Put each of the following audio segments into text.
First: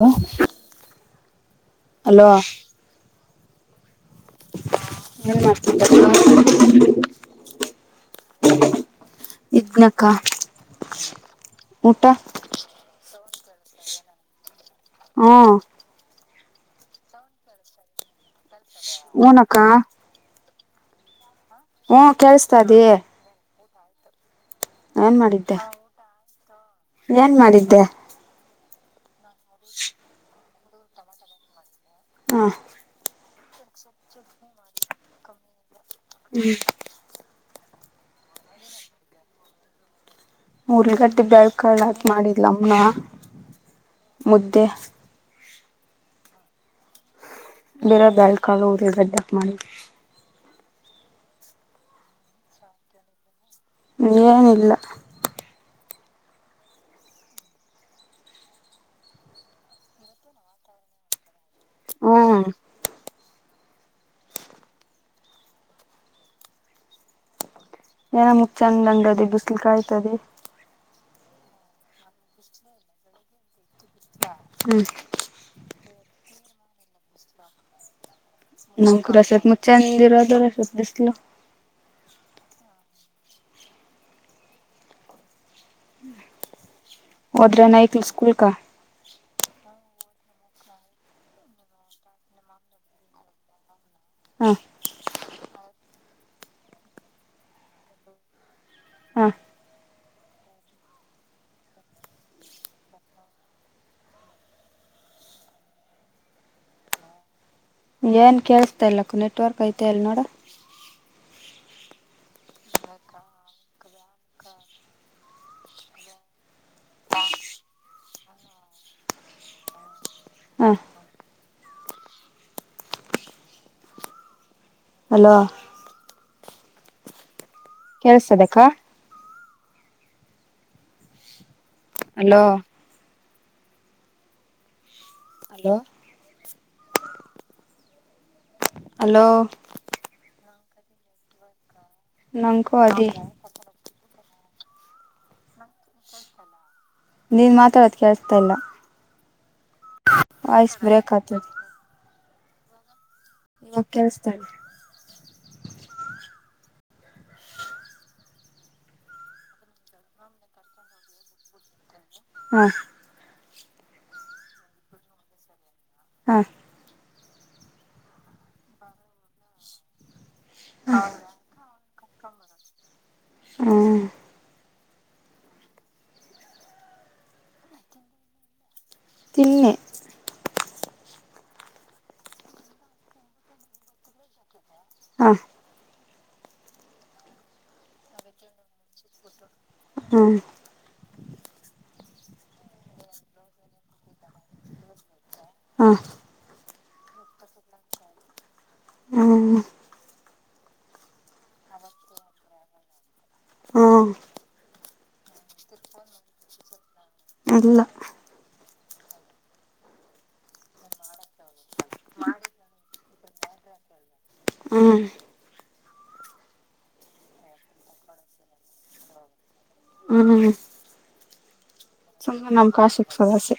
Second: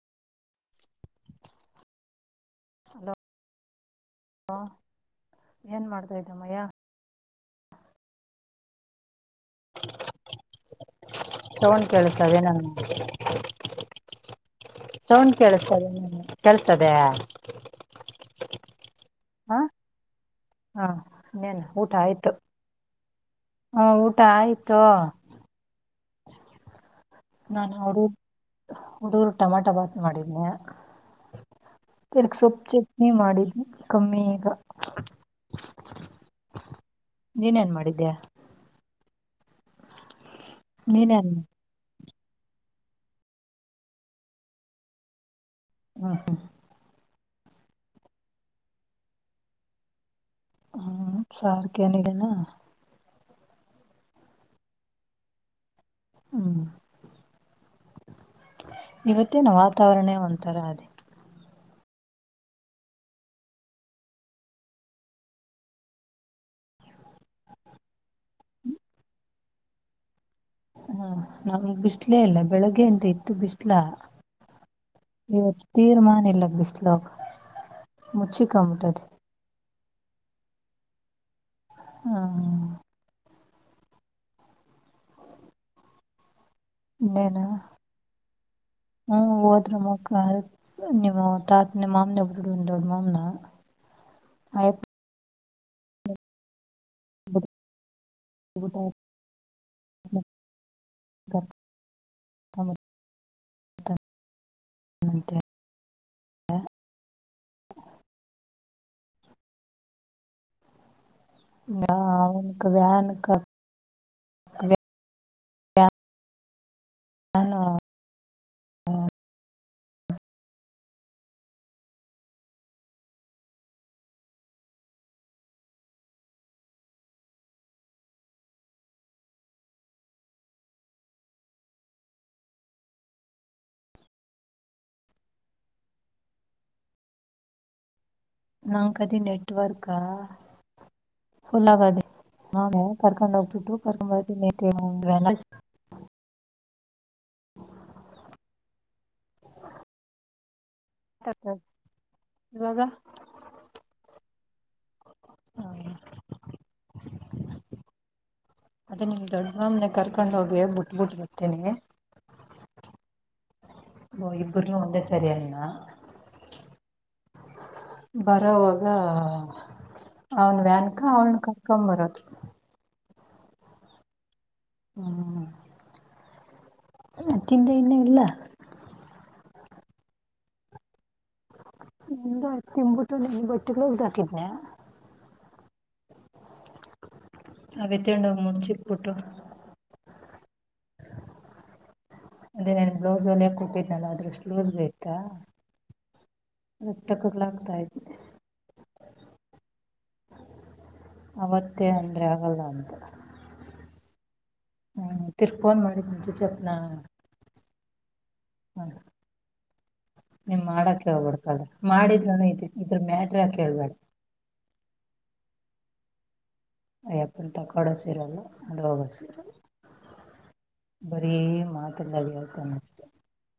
[unintelligible] Hello ದೊ ಎ ಏನ್ ಮಾಡ್ತಾ ಇದ್ದಮ್ಮಯ್ಯ [unintelligible] ಇದ್ನಕ್ಕ ಸೌಂಡ್ ಊಟ. ಕೇಳಿಸ್ತದೆ ನಾನು ಸೌಂಡ್ ಹ್ಮ್ ಕೇಳಸ್ತದೆ ಕಳ್ತದೆ. ಊನಕ್ಕಾ. ಹಾ ಹ್ಮ ಕೇಳಸ್ತಾದೆ. ಹಾ ಊಟ ಆಯ್ತು. ಏನ್ ಮಾಡಿದ್ದೆ. ಏನ್ ಮಾಡಿದ್ದೆ. ಹುಡ್ಗೊರ್ಗೆ ಟಮಾಟೊ ಭಾತ್ ಮಾಡಿದನೆ. ಇರ್ಗ್ ಹಾ ಸೊಪ್ಪ ಚಟ್ನಿ ಮಾಡಿ ಕಮ್ಮಿ ಈಗ. [unintelligible] ನೀನ್ ಏನ್ ಮಾಡಿದ್ದೆ. ಮೂರ್ಗಟ್ಟೆ ನೀನೇನ್ ಬೆಳ್ಕಾಳ್ ಹಾಕಿ ಮಾಡಿದ್ಲಮ್ಮನ ಮುದ್ದೆ. ಹ ಹಾ ಬೇರ ಬ್ಯಾಳ್ಕಾಳು ಉಳ್ಳಗಡ್ಡೆ ಅಕ್ ಮಾಡಿದ್ರು. ಹ್ಮ್ ಸಾರಕನಿಗೆಣ. ಏನಿಲ್ಲ. ಹ್ಮ್ ಇವತ್ತೇನು ವಾತಾವರಣೇ ಒಂಥರ ಅದೇ. ಹ್ಮ ಏನ ಮುಕ್ ಚಂದಂಗದೆ ಬಿಸಿಲು ಕಾಯ್ತದೆ. ಹಾ ನಾ ಬಿಸ್ಲೆ ಇಲ್ಲ ಬೆಳಗ್ಗೆ ಅಂತ ಇತ್ತು ಬಿಸ್ ಲ ಹ್ಮ್ ಇವತ್ತು ತೀರ್ಮಾನ ಇಲ್ಲ ಬಿಸ್ಲಕ್. ಮುಚ್ಚಿ ಕಮ್ಮುಟದೆ ಚಂದಿರ [unintelligible] ಬಿಸ್ಲು ಹಾ ಇನ್ನೆನು ಹೋದ್ರ ನೈಕ್ಲ್ ಸ್ಕೂಲ್ಕ ಹ್ಮ್ ಹೋದ್ರು [unintelligible] ನಿಮ್ಮ [unintelligible] ತಾತ ನಿಮ್ಮ ಮಾಮನ [unintelligible] ದೊಡ್ ಮಾಮನ ಹಾ [unintelligible] ಹಾ [unintelligible] [unintelligible] [inaudible] ಏನ್ ಕೇಸ್ತಾ ಇಲ್ಲಕ್ಕ ನೆಟ್ವರ್ಕ್ ಐತೆ ಅಲ್ ನೋಡು. [inaudible] ನಾನು [inaudible] ಹಾ ಹಲೋ ಕೆಲ್ಸತದೆಕ್ಕ ಹಲೋ ಹಲೋ ನಂ ಕದಿ ಹಲೋ ನೆಟ್ವರ್ಕ ಫುಲ್ ಆಗದಿ ನಂಗೂ [unintelligible] ಅದಿ ಕರ್ಕೊಂಡು ಹೋಗ್ಬಿಟ್ಟು ಕರ್ಕೊಂಡ್ ಬರ್ತಿನಿ ಹೇಳು [unintelligible] ನೀನ್ ಮಾತಾಡೋದ ಕೇಳ್ಸ್ತಾಲ್ಲ ವಾಯ್ಸ್ ಬ್ರೇಕ್ ಆಗ್ತದೆ. ಇವಾಗ ಇವಗ್ ಕೇಳಸ್ತಳ್ [inaudible] ಅದೇ ನಿಮ್ ದೊಡ್ಡ ಮಾಮ್ಲೆ ಕರ್ಕೊಂಡ ಹೋಗಿ ಬಿಟ್ಬುಟ್ ಬತೇನಿ ಹಾ ಓ ಇಬ್ರೂ ಒಂದ ಸರಿನ್ನ ಹಾ ಬರೋವಾಗ ಅವ್ನ್ ವ್ಯಾನ್ಕ ಅವನ ಕಕೊ ಬರೋದು ಹ್ಮ ಹ್ಮ್ ಅ ತಿಂದೆ ಇನ್ನ ಇಲ್ಲ ತಿನ್ನೆ ನಿ ತಿನಬಟ್ಟು ನಿ ಬಟ್ಟೆಗಳು ಹೋಗ್ದ ಹಾಕಿದನಿ ಹಾ ಅವತ್ತೊಂಡ ಮುಡಚಿ ಪುಟ್ಟು ಹ್ಮ ಅಂದೇ ನನ್ ಬ್ಲೌಸ್ ಹೊಲ್ಲಿಯಕ್ ಕುಟ್ಟಿದ್ನಲ್ಲ ಅದ್ರಷ್ಟು ಲೂಸ್ ಬೇಕಾ. ಹಾ [unintelligible] ಹ್ಮ್ ಅವತ್ತೇ ಅಂದ್ರೆ ಆಗಲ್ಲ ಅಂತ ನಾ ಹಾ ಹ್ಮ ತಿರ್ಗ್ಫೋನ್ ಮಾಡಿ ತಂಚೆ ಚೆಪ್ನಾ ಇಲ್ಲ [unintelligible] ನೀನ್ ಮಾಡಕ ಹೋಗ್ಬಡ್ಕಲ್ ಮಾಡಿದ್ರುನು ಇದೀನಿ ಇದ್ರ ಮ್ಯಾಟ್ರಕ ಕೇಳ್ಬೇಡ ಹ್ಮ್ ಅಯ್ಯಪ್ಪಂತ ತ ಕೊಡೋಸೀರಲ್ಲ ಅದು ಹೋಗೋಸಿರಲ್ಲ. ಹ್ಮ್ ಬರೀ ಮಾತು ಸುಮನೆ ನಮ್ಮ ಕಾಸ್ಟ್ ಗೆ ಸಮಸೆ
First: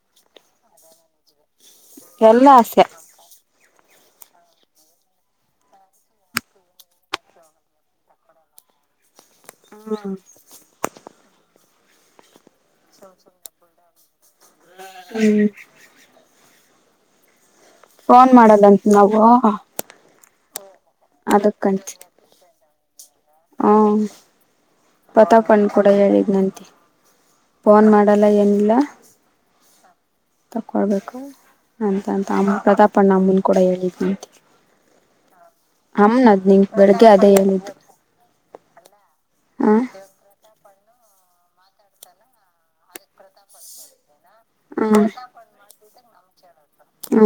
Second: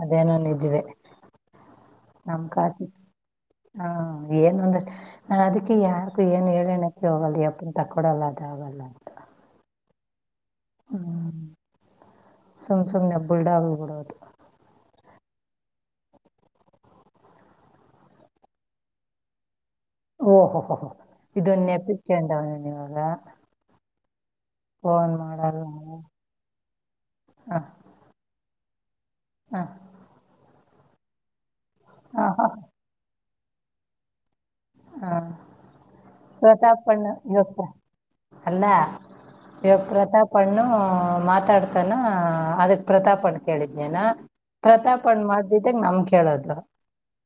ಅದೇನೋ ನಿಜವೇ ಎಲ್ಲಾ ಆಸೆ ಹ [inaudible] ಏನ ಒಂದಿಷ್ಟುಅದಕ್ಕೆ ಯಾರಿಗು ಏನ್ ಹೇಳೋಣಕ್ಕೆ ಹೋಗಲ್ಲ ಯಪ್ಪ ತಕ್ಕೊಡಲ್ಲ ಅದ ಆಗಲ್ಲ ಅಂತ ಹಾ ಹ್ಮ ಸುಮ್ ಸುಮ್ ನೆ ಬಿಡ್ ಬಿಡೊದ ಹ್ಮ್ ಫೋನ್ ಮಾಡದಂತ ನಾವು ಓಹೋ ಹೋಹ ಇದೊನ್ನ ನೆಪಿಕೊಂಡವನ ಇವಾಗ ಹಾ ಫೋನ್ ಪತಾ ಮಾಡಲ್ಲ ಕಣ್ ಕೂಡ ಹೇಳಿದ್ ನಂತಿ ಫೋನ್ ಮಾಡಲ್ಲ ಏನಿಲ್ಲ. ಹಾ ತಗೊಳ್ಬೇಕು ಅಂತಂತ ಅಮ್ಮ ಹ ಪ್ರತಾಪಣ್ಣ ಅಮ್ಮನ ಕೂಡ ಹೇಳಿದ್ನ ಅಂತಿ ಹಾ ಪ್ರತಾಪಣ್ಣ ಬೆಳಿಗ್ಗೆ ಅದೇ ಯವ ಹೇಳಿದ್ದು ಅಲ್ಲ ಎ ಹ ಪ್ರತಾಪ್ ಅಣ್ಣ ಮಾತಾಡ್ತಾನ ಅದಕ್ ಪ್ರತಾಪ ಅಣ ಕೇಳಿದ್ನೇನಾ ಪ್ರತಾಪಣ್ ಮಾಡ್ದಿದಾಗ ನಮ್ ಕೇಳದ್ ಹ್ಮ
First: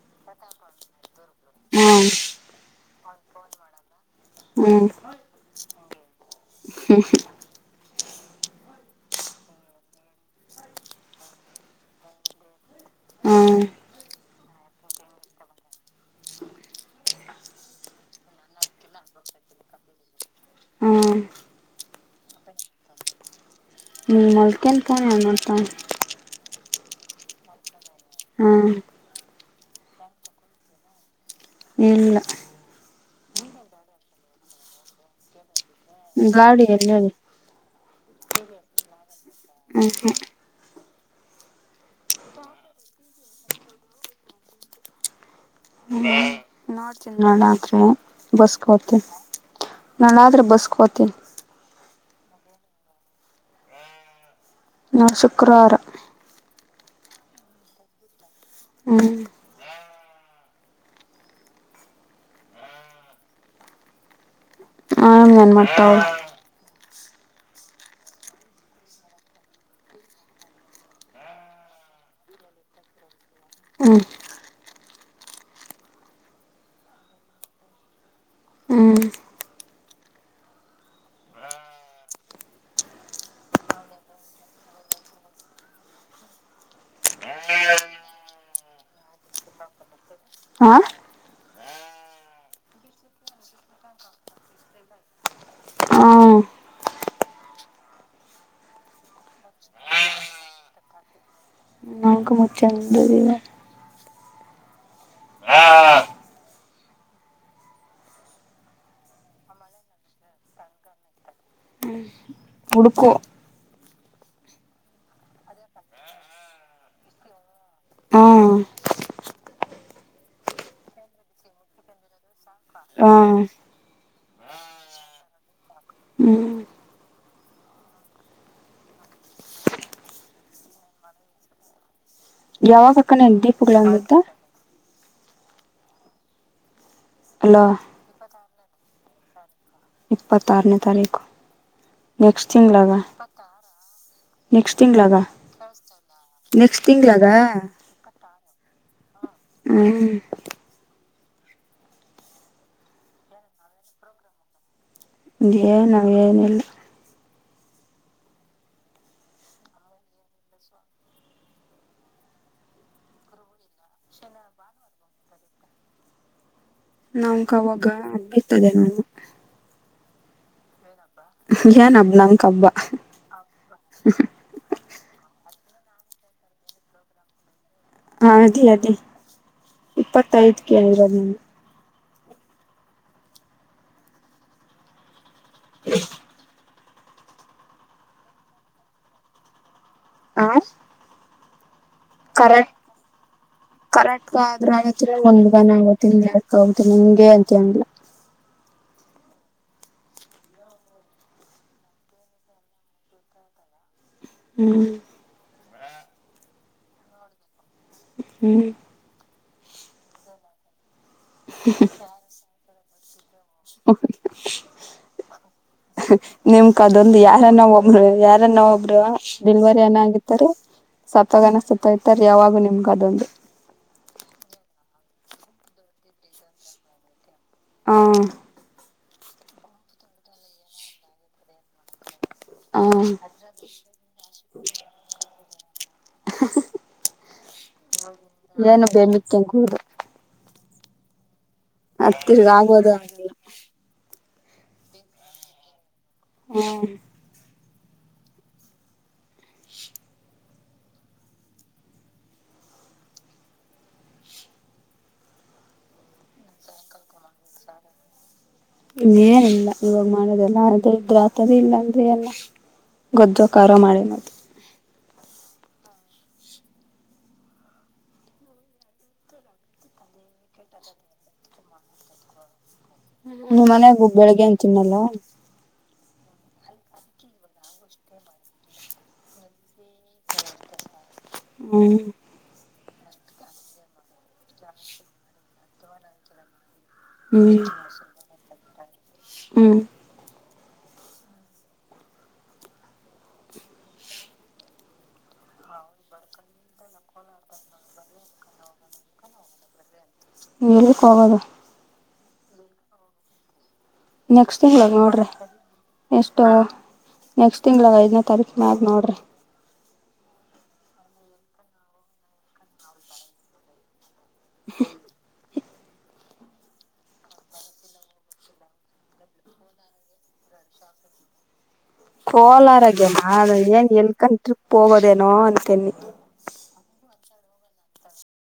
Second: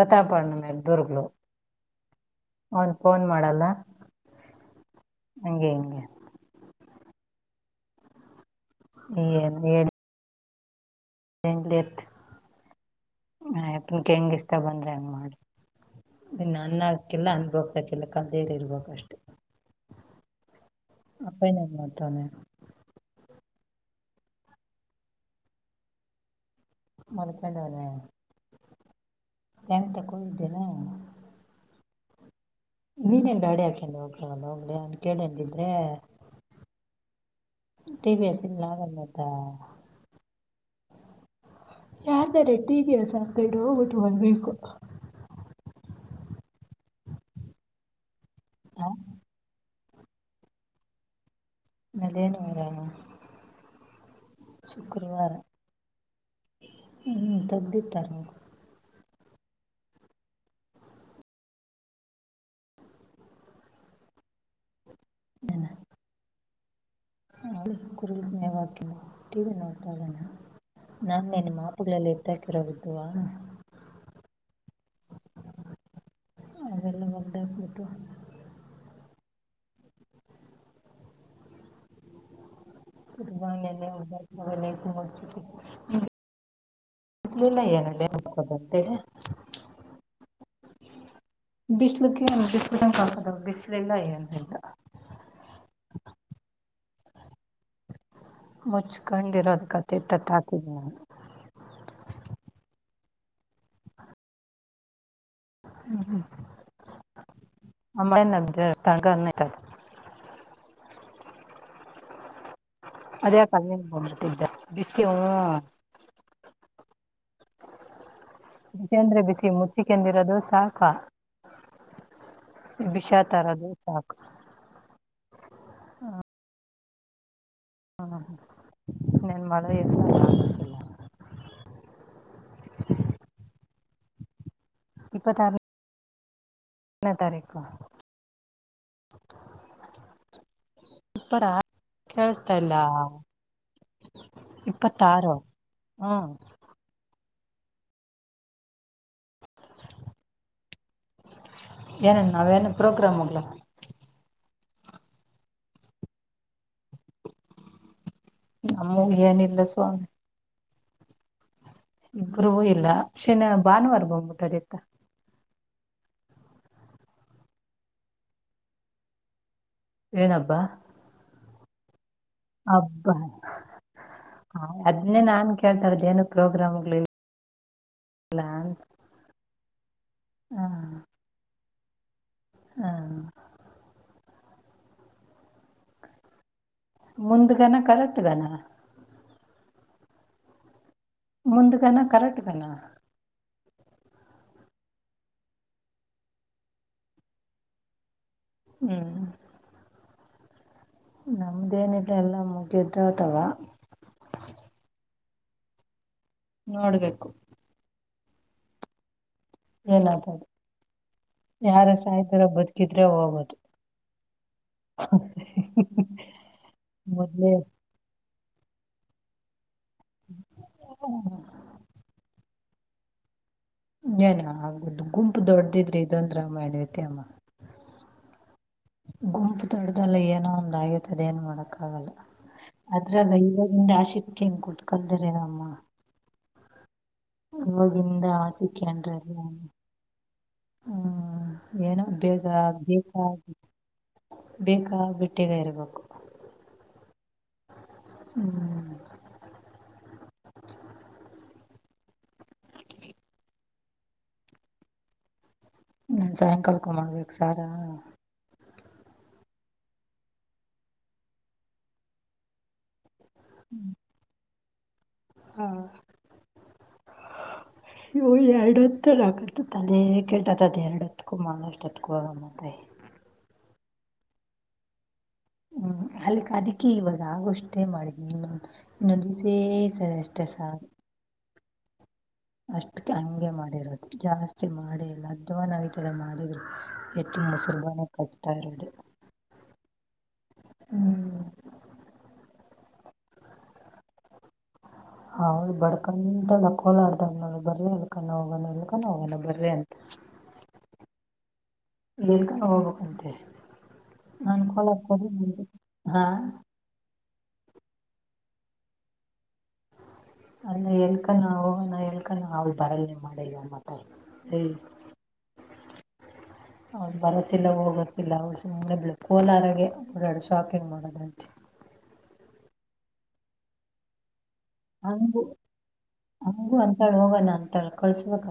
ಪ್ರತಾಪ ಅಣ್ಣ ಮೇಲೆ ದುರ್ಗಲು ಹ್ಮ ಅವನ್ ಫೋನ್ ಮಾಡಲ್ಲ ಹಂಗೆ ಹಿಂಗೆ ಹ್ಮ ಏನು ಹೇಳಏ ಇಂಗ್ಲಿತು ಹ್ಮ್ ಯಪ್ಪ ಹೆಂಗ ಇಷ್ಟತ ಬಂದ್ರೆ ಹೆಂಗ ಮಾಡಿ ಇನ್ನ ಅನ್ನ ಆಕಿಲ್ಲ ಅನ್ಭಕ್ತಕಿಲ್ಲ ಕದೇರಿ ಇರ್ಬೇಕಷ್ಟೆ ಹ್ಮ್ ಅಪ್ಪೇಣ್ಣ ಏನ್ ಮಾಡತಾನೆ ನೀ ನಲ್ಕನ್ ತ ಎ ಮಾಡತ ಮಲಪಂಡನ ಹ್ಮ ಹೆಂತ ಕೂಳಿದ್ದೇನೆ ಏಳ ನೀನೇನ್ ಗಾಡಿ ಹಾಕೊಂಡಂಡು ಹೋಗ ಹೋಗ ಕೇಳ ಗಾಡಿ ಎಲ್ಲದ [unintelligible] ಯಾರ್ದಾರೆ [unintelligible] ಒಂದ್ ವೀಕು ಹ್ಮ್ ನೋಡ್ತೀನ್ ನಾಳೆ ಆದ್ರೆ ಬಸ್ಗ್ ಹೋಗ್ತೀನ್ ನಾಳೆ ಆದ್ರೆ ಬಸ್ಗೋತೀನ್. ನಲೇನ ವರಾನ ನಾ ಶುಕ್ರವಾರ ಹ್ಮ್ ತಗ್ದಿ ತಾರ ನೋಡ ಹ್ಮ್ ಆಮೇಲೆ ಏನ್ ಮಾಡ್ತಾವಿ ಕುರುನ್ಯವಕ ಟಿವಿ ನೋಡ್ತಾ ಇದಣ ನಾನೇ ನಿ ಮಾಪುಗಳಲ್ಲಿ ಎದ್ದಾಕಿರೋ ಬಿದ್ದುವ [inaudible] ಅವಲೇಬಲ್ದೆ ಫೋಟೋ ಹ್ಮ್ ಇ ಬ ಅಬಮ [unintelligible] [unintelligible] ಹಾ ಬಿಸಿಲುಕ್ಕೆ ಬಿಸ್ಲಂಗ್ ಕಾಣ್ತದ. ಬಿಸ್ಲಿಲ್ಲ ಏನಿಲ್ಲ. ಆ ಹ್ಮ್ ಮುಚ್ಕೊಂಡಿರೋದ್ ಕತೆ [unintelligible] [unintelligible] ಹ್ಮ್ ಹ್ಮ್ [unintelligible] ಹುಡುಕು ಅದೇ [unintelligible] ಹಾ ವಿಜೇಂದ್ರ ಬಿಸಿ ಮುಚ್ಚಿಕಂದಿರದು ಸಾಕ? ಹಾ ವಿಷಾ ತರದು ಸಾಕು. ಹಾ ಹ್ಮ್ [unintelligible] ಯಾವಾಗಕಣ ದೀಪಗಳ [unintelligible] ಇಪ್ಪತಾರು ಹತ್ನೆ ಅಲ್ಲ ತಾರೀಖು. ಇಪ್ಪತ್ತಾರ್ನೆ ತಾರೀಖು ನೆಕ್ಸ್ಟ್ ಕೇಳಿಸ್ತಾ ಇಲ್ಲ ತಿಂಗ್ಳದ. ನೆಕ್ಸ್ಟ್ ತಿಂಗ್ಳದ ಇಪ್ಪತ್ತಾರು ಹ್ಮ್ [unintelligible] ನೆಕ್ಸ್ಟ್ ತಿಂಗ್ಳದ. ಹ್ಮ್ ಏನೇನ್ ನಾವೇನ್ ಪ್ರೋಗ್ರಾಮ್ ಹೋಗ್ಲ ಏನ್ ನಾವೇನಿಲ್ಲ. ನಾವು ಏನಿಲ್ಲ ಸ್ವಾಮಿ ಇಬ್ರು ಇಲ್ಲ. ಶನ ಭಾನುವಾರ ಹೋಗ್ಬೇಕಾಗಿತ್ತ. ನಂಗವಾವಾಗ [unintelligible] ಏನಬ್ಬಾ? ಏ ನಮ್ ಹಬ್ಬಾ ಹ ಅದನ್ನೇ ನಾನು ಕೇಳ್ತಾಯಿರೋದೇನು ಪ್ರೋಗ್ರಾಮ್ಗಳಿಲ್ ಹಾ ಅದಿ ಅದಿ ಇಪ್ಪತ್ತೈದ್ಕೆ ಇರೋದ್ ಹಾಂ [inaudible] ಮುಂದ್ಗನ ಕರೆಟ್ಗನ ಆಶ್ ಮುಂದ್ಗನ ಕರೆಕ್ಟ್ಗನಾ ಕರೆಕ್ಟ್ ಆದ್ರ ಆಗುತ್ರಿ ಒಂದ್ಗನ ಆಗತಿ ಯಕ್ ಆಗತಿ ಇಂಗೆ ಅಂತ ಏನಿಲ್ಲ. [inaudible] ಹ್ಮ್ ನಮ್ದೇನಿಲ್ಲ ಎಲ್ಲ ಮುಗ್ಯದ್ ಅತವಾ ಹ್ಮ್ ನೋಡ್ಬೇಕು. ಹ್ಮ್ ಏನ್ತದೆ ಯಾರ ಸಾಯತರ ಬದುಕಿದ್ರೆ ಹೋಗೋದು ನಿಮ್ಗ್ ಅದೊಂದ್ ಮೊದ್ಲೇ ಯಾರನ ಒಬ್ರು ಯಾರ್ ದನ್ನ ಒಬ್ರು ಡಿಲ್ವರಿ ಅನ ಆಗುತ್ತರಿ ಸತ್ತೋಗಾನ ಸತ್ತೋಯ್ತಾರೆ ಯಾವಾಗು ನಿಮ್ ಕದೊಂದು ಏನ ಆಗದು ಗುಂಪು ದೊಡ್ಡ್ದಿದ್ರಿ ಇದೊಂದ್ ರಾಮಾಯಣ ಐತ್ರಿ ಅಮ್ಮ. ಹಾಂ ಗುಂಪು ದೊಡ್ದಲ್ಲ ಏನೋ ಒಂದ್ ಆಗೋಯ್ತದ ಏನ್ ಮಾಡಕ್ಕಾಗಲ್ಲ. ಹ ಮದುವೆ ಆದಾಗಿಂದ ಯಾ ಶಿಫ್ಟ್ಗೂ ಹಿಂಗ್ ಕೂತ್ಕಂದಿರಲ್ಲಮ್ಮ ಏನು ಆಶಿಕ್ಯೆನ್ರ ಬೇಂಬಿಕ್ಕ ಕೂುದು ಹ್ಮ್ ಏನೋ ಬೇಗ ಆಗೋದು ಬೇಕ ಆಗಲ್ಲ ಬೇಕಾ ಬಿಟ್ಟಗ ಇರಬೇಕು ಹ್ಮ ಹ್ಮ್ ನ ಸಾಯಂಕಾಲಕೊ ಮಾಡ್ಬೇಕು ಸಾರ ಇನ್ನೇನಲ್ಲ ಇವಾಗ ಮಾಡೋದೆಲ್ಲ ಅ್ರ ಇದ್ರ ಆತದ ಇಲ್ಲಾ ಅಂದ್ರೆ ಎಲ್ಲ ಗೊ್ದೋ ಕಾರೋ ಮಾಡ ನ ಹಾ ಇ ಎರಡು ಹತ್ತಕತತ್ ಅದೇ ಕೇಳ್ತತಿ ಅದ ಎರಡು ಹತ್ಕೊ ಮಾಡಳಷ್ಟೊತ್ಕ ಹೋಗಮ್ಮತ್ರಿ ನಿ್ ಮನೆಯಾಗ ಹ ಬೆಳಿಗ್ಗೆ ಅ ತಿನ್ನಲ್ಲ ಹ್ಮ್ ಅಲ್ಲಿಕ್ಕೆ ಅದಕ್ಕೆಿ ಇವಾಗ ಆಗೋಷ್ಟೇ ಮಾಡ ಇ ನ ದಿಸೇ ಸರ್ ಅಷ್ಟೆಸ ಹ್ಮ್ ಅಷ್ಟಕ್ಕೆ ಹಂಗೆ ಮಾಡಿರಬದು ಜಾಸ್ತಿ ಮಾಡಿಲ್ಲ ಅದ್ವಾ ನಾವತಲ್ಲ ಮಾಡಿದ್ರು ಎತ್ತಿ ಹ್ಮ್ ಮುಸುರ್ಬಾನ ಕಟ್ಟತರೋಡು ಹ್ಮ್ ಹ್ಮ್ [unintelligible] ಹೌದು್ ಬಡ್ಕೊಂಡಂತೆಲ್ಲ ಕೋಲಾಡ್ದಾಗ್ನಳ ಬರ್ರಿ ಎಲ್ಕಾನ ಹೋಗಣ ಎಲ್ಕಾನ ಹೋಗಣ ಬರ್ರಿ ಅಂತ ನೀಲ್ಲಿಕ್ಕೆೋಗೋದು ಇಕ ಹೋಗ ಅಂತೆ ನೆಕ್ಸ್ಟ್ ತಿಂಳಗೆ ನೋಡ್ರಿ ಹಾ ಎಷ್ಟೋ ನೆಕ್ಸ್ಟ್ ತಿಂಗ್ಳಿಗೆ ಐದನೇ ತೀು ಮ್ಯಾಲೆ ನೋಡಿರಿ ಅಲ್ಲ ಎಲ್ಕಾನ ಹಣ ಎಲ್ಕಾನ ಅವಲ್ ಬರಲ್ನೆ ಮಾಡಿಲ್ಲಮ್ಮತಾಯ ಹ್ಮ ಅವ ಬರಸಲ್ಲ ಹೋಗೋಕಿಲ್ಲ ಸುನೆ ಕೋಲಾರಗೆ ಓಡಾಡು ಶಾಪಿಂಗ್ ಮಾಡೋದಂತ ಹ ಕೋಲಾರಗೆಮ್ಮ ಏನ್ ಎಲ್ಕಂಡ ಟ್ರಿಪ್ ಹೋಗೋದೇನೋ ಅಂತನ್ನಿ ತಳ ಹೋಗ ನಾನನ್ ತಳ್ಕಳ್ಿಸಬೇಕ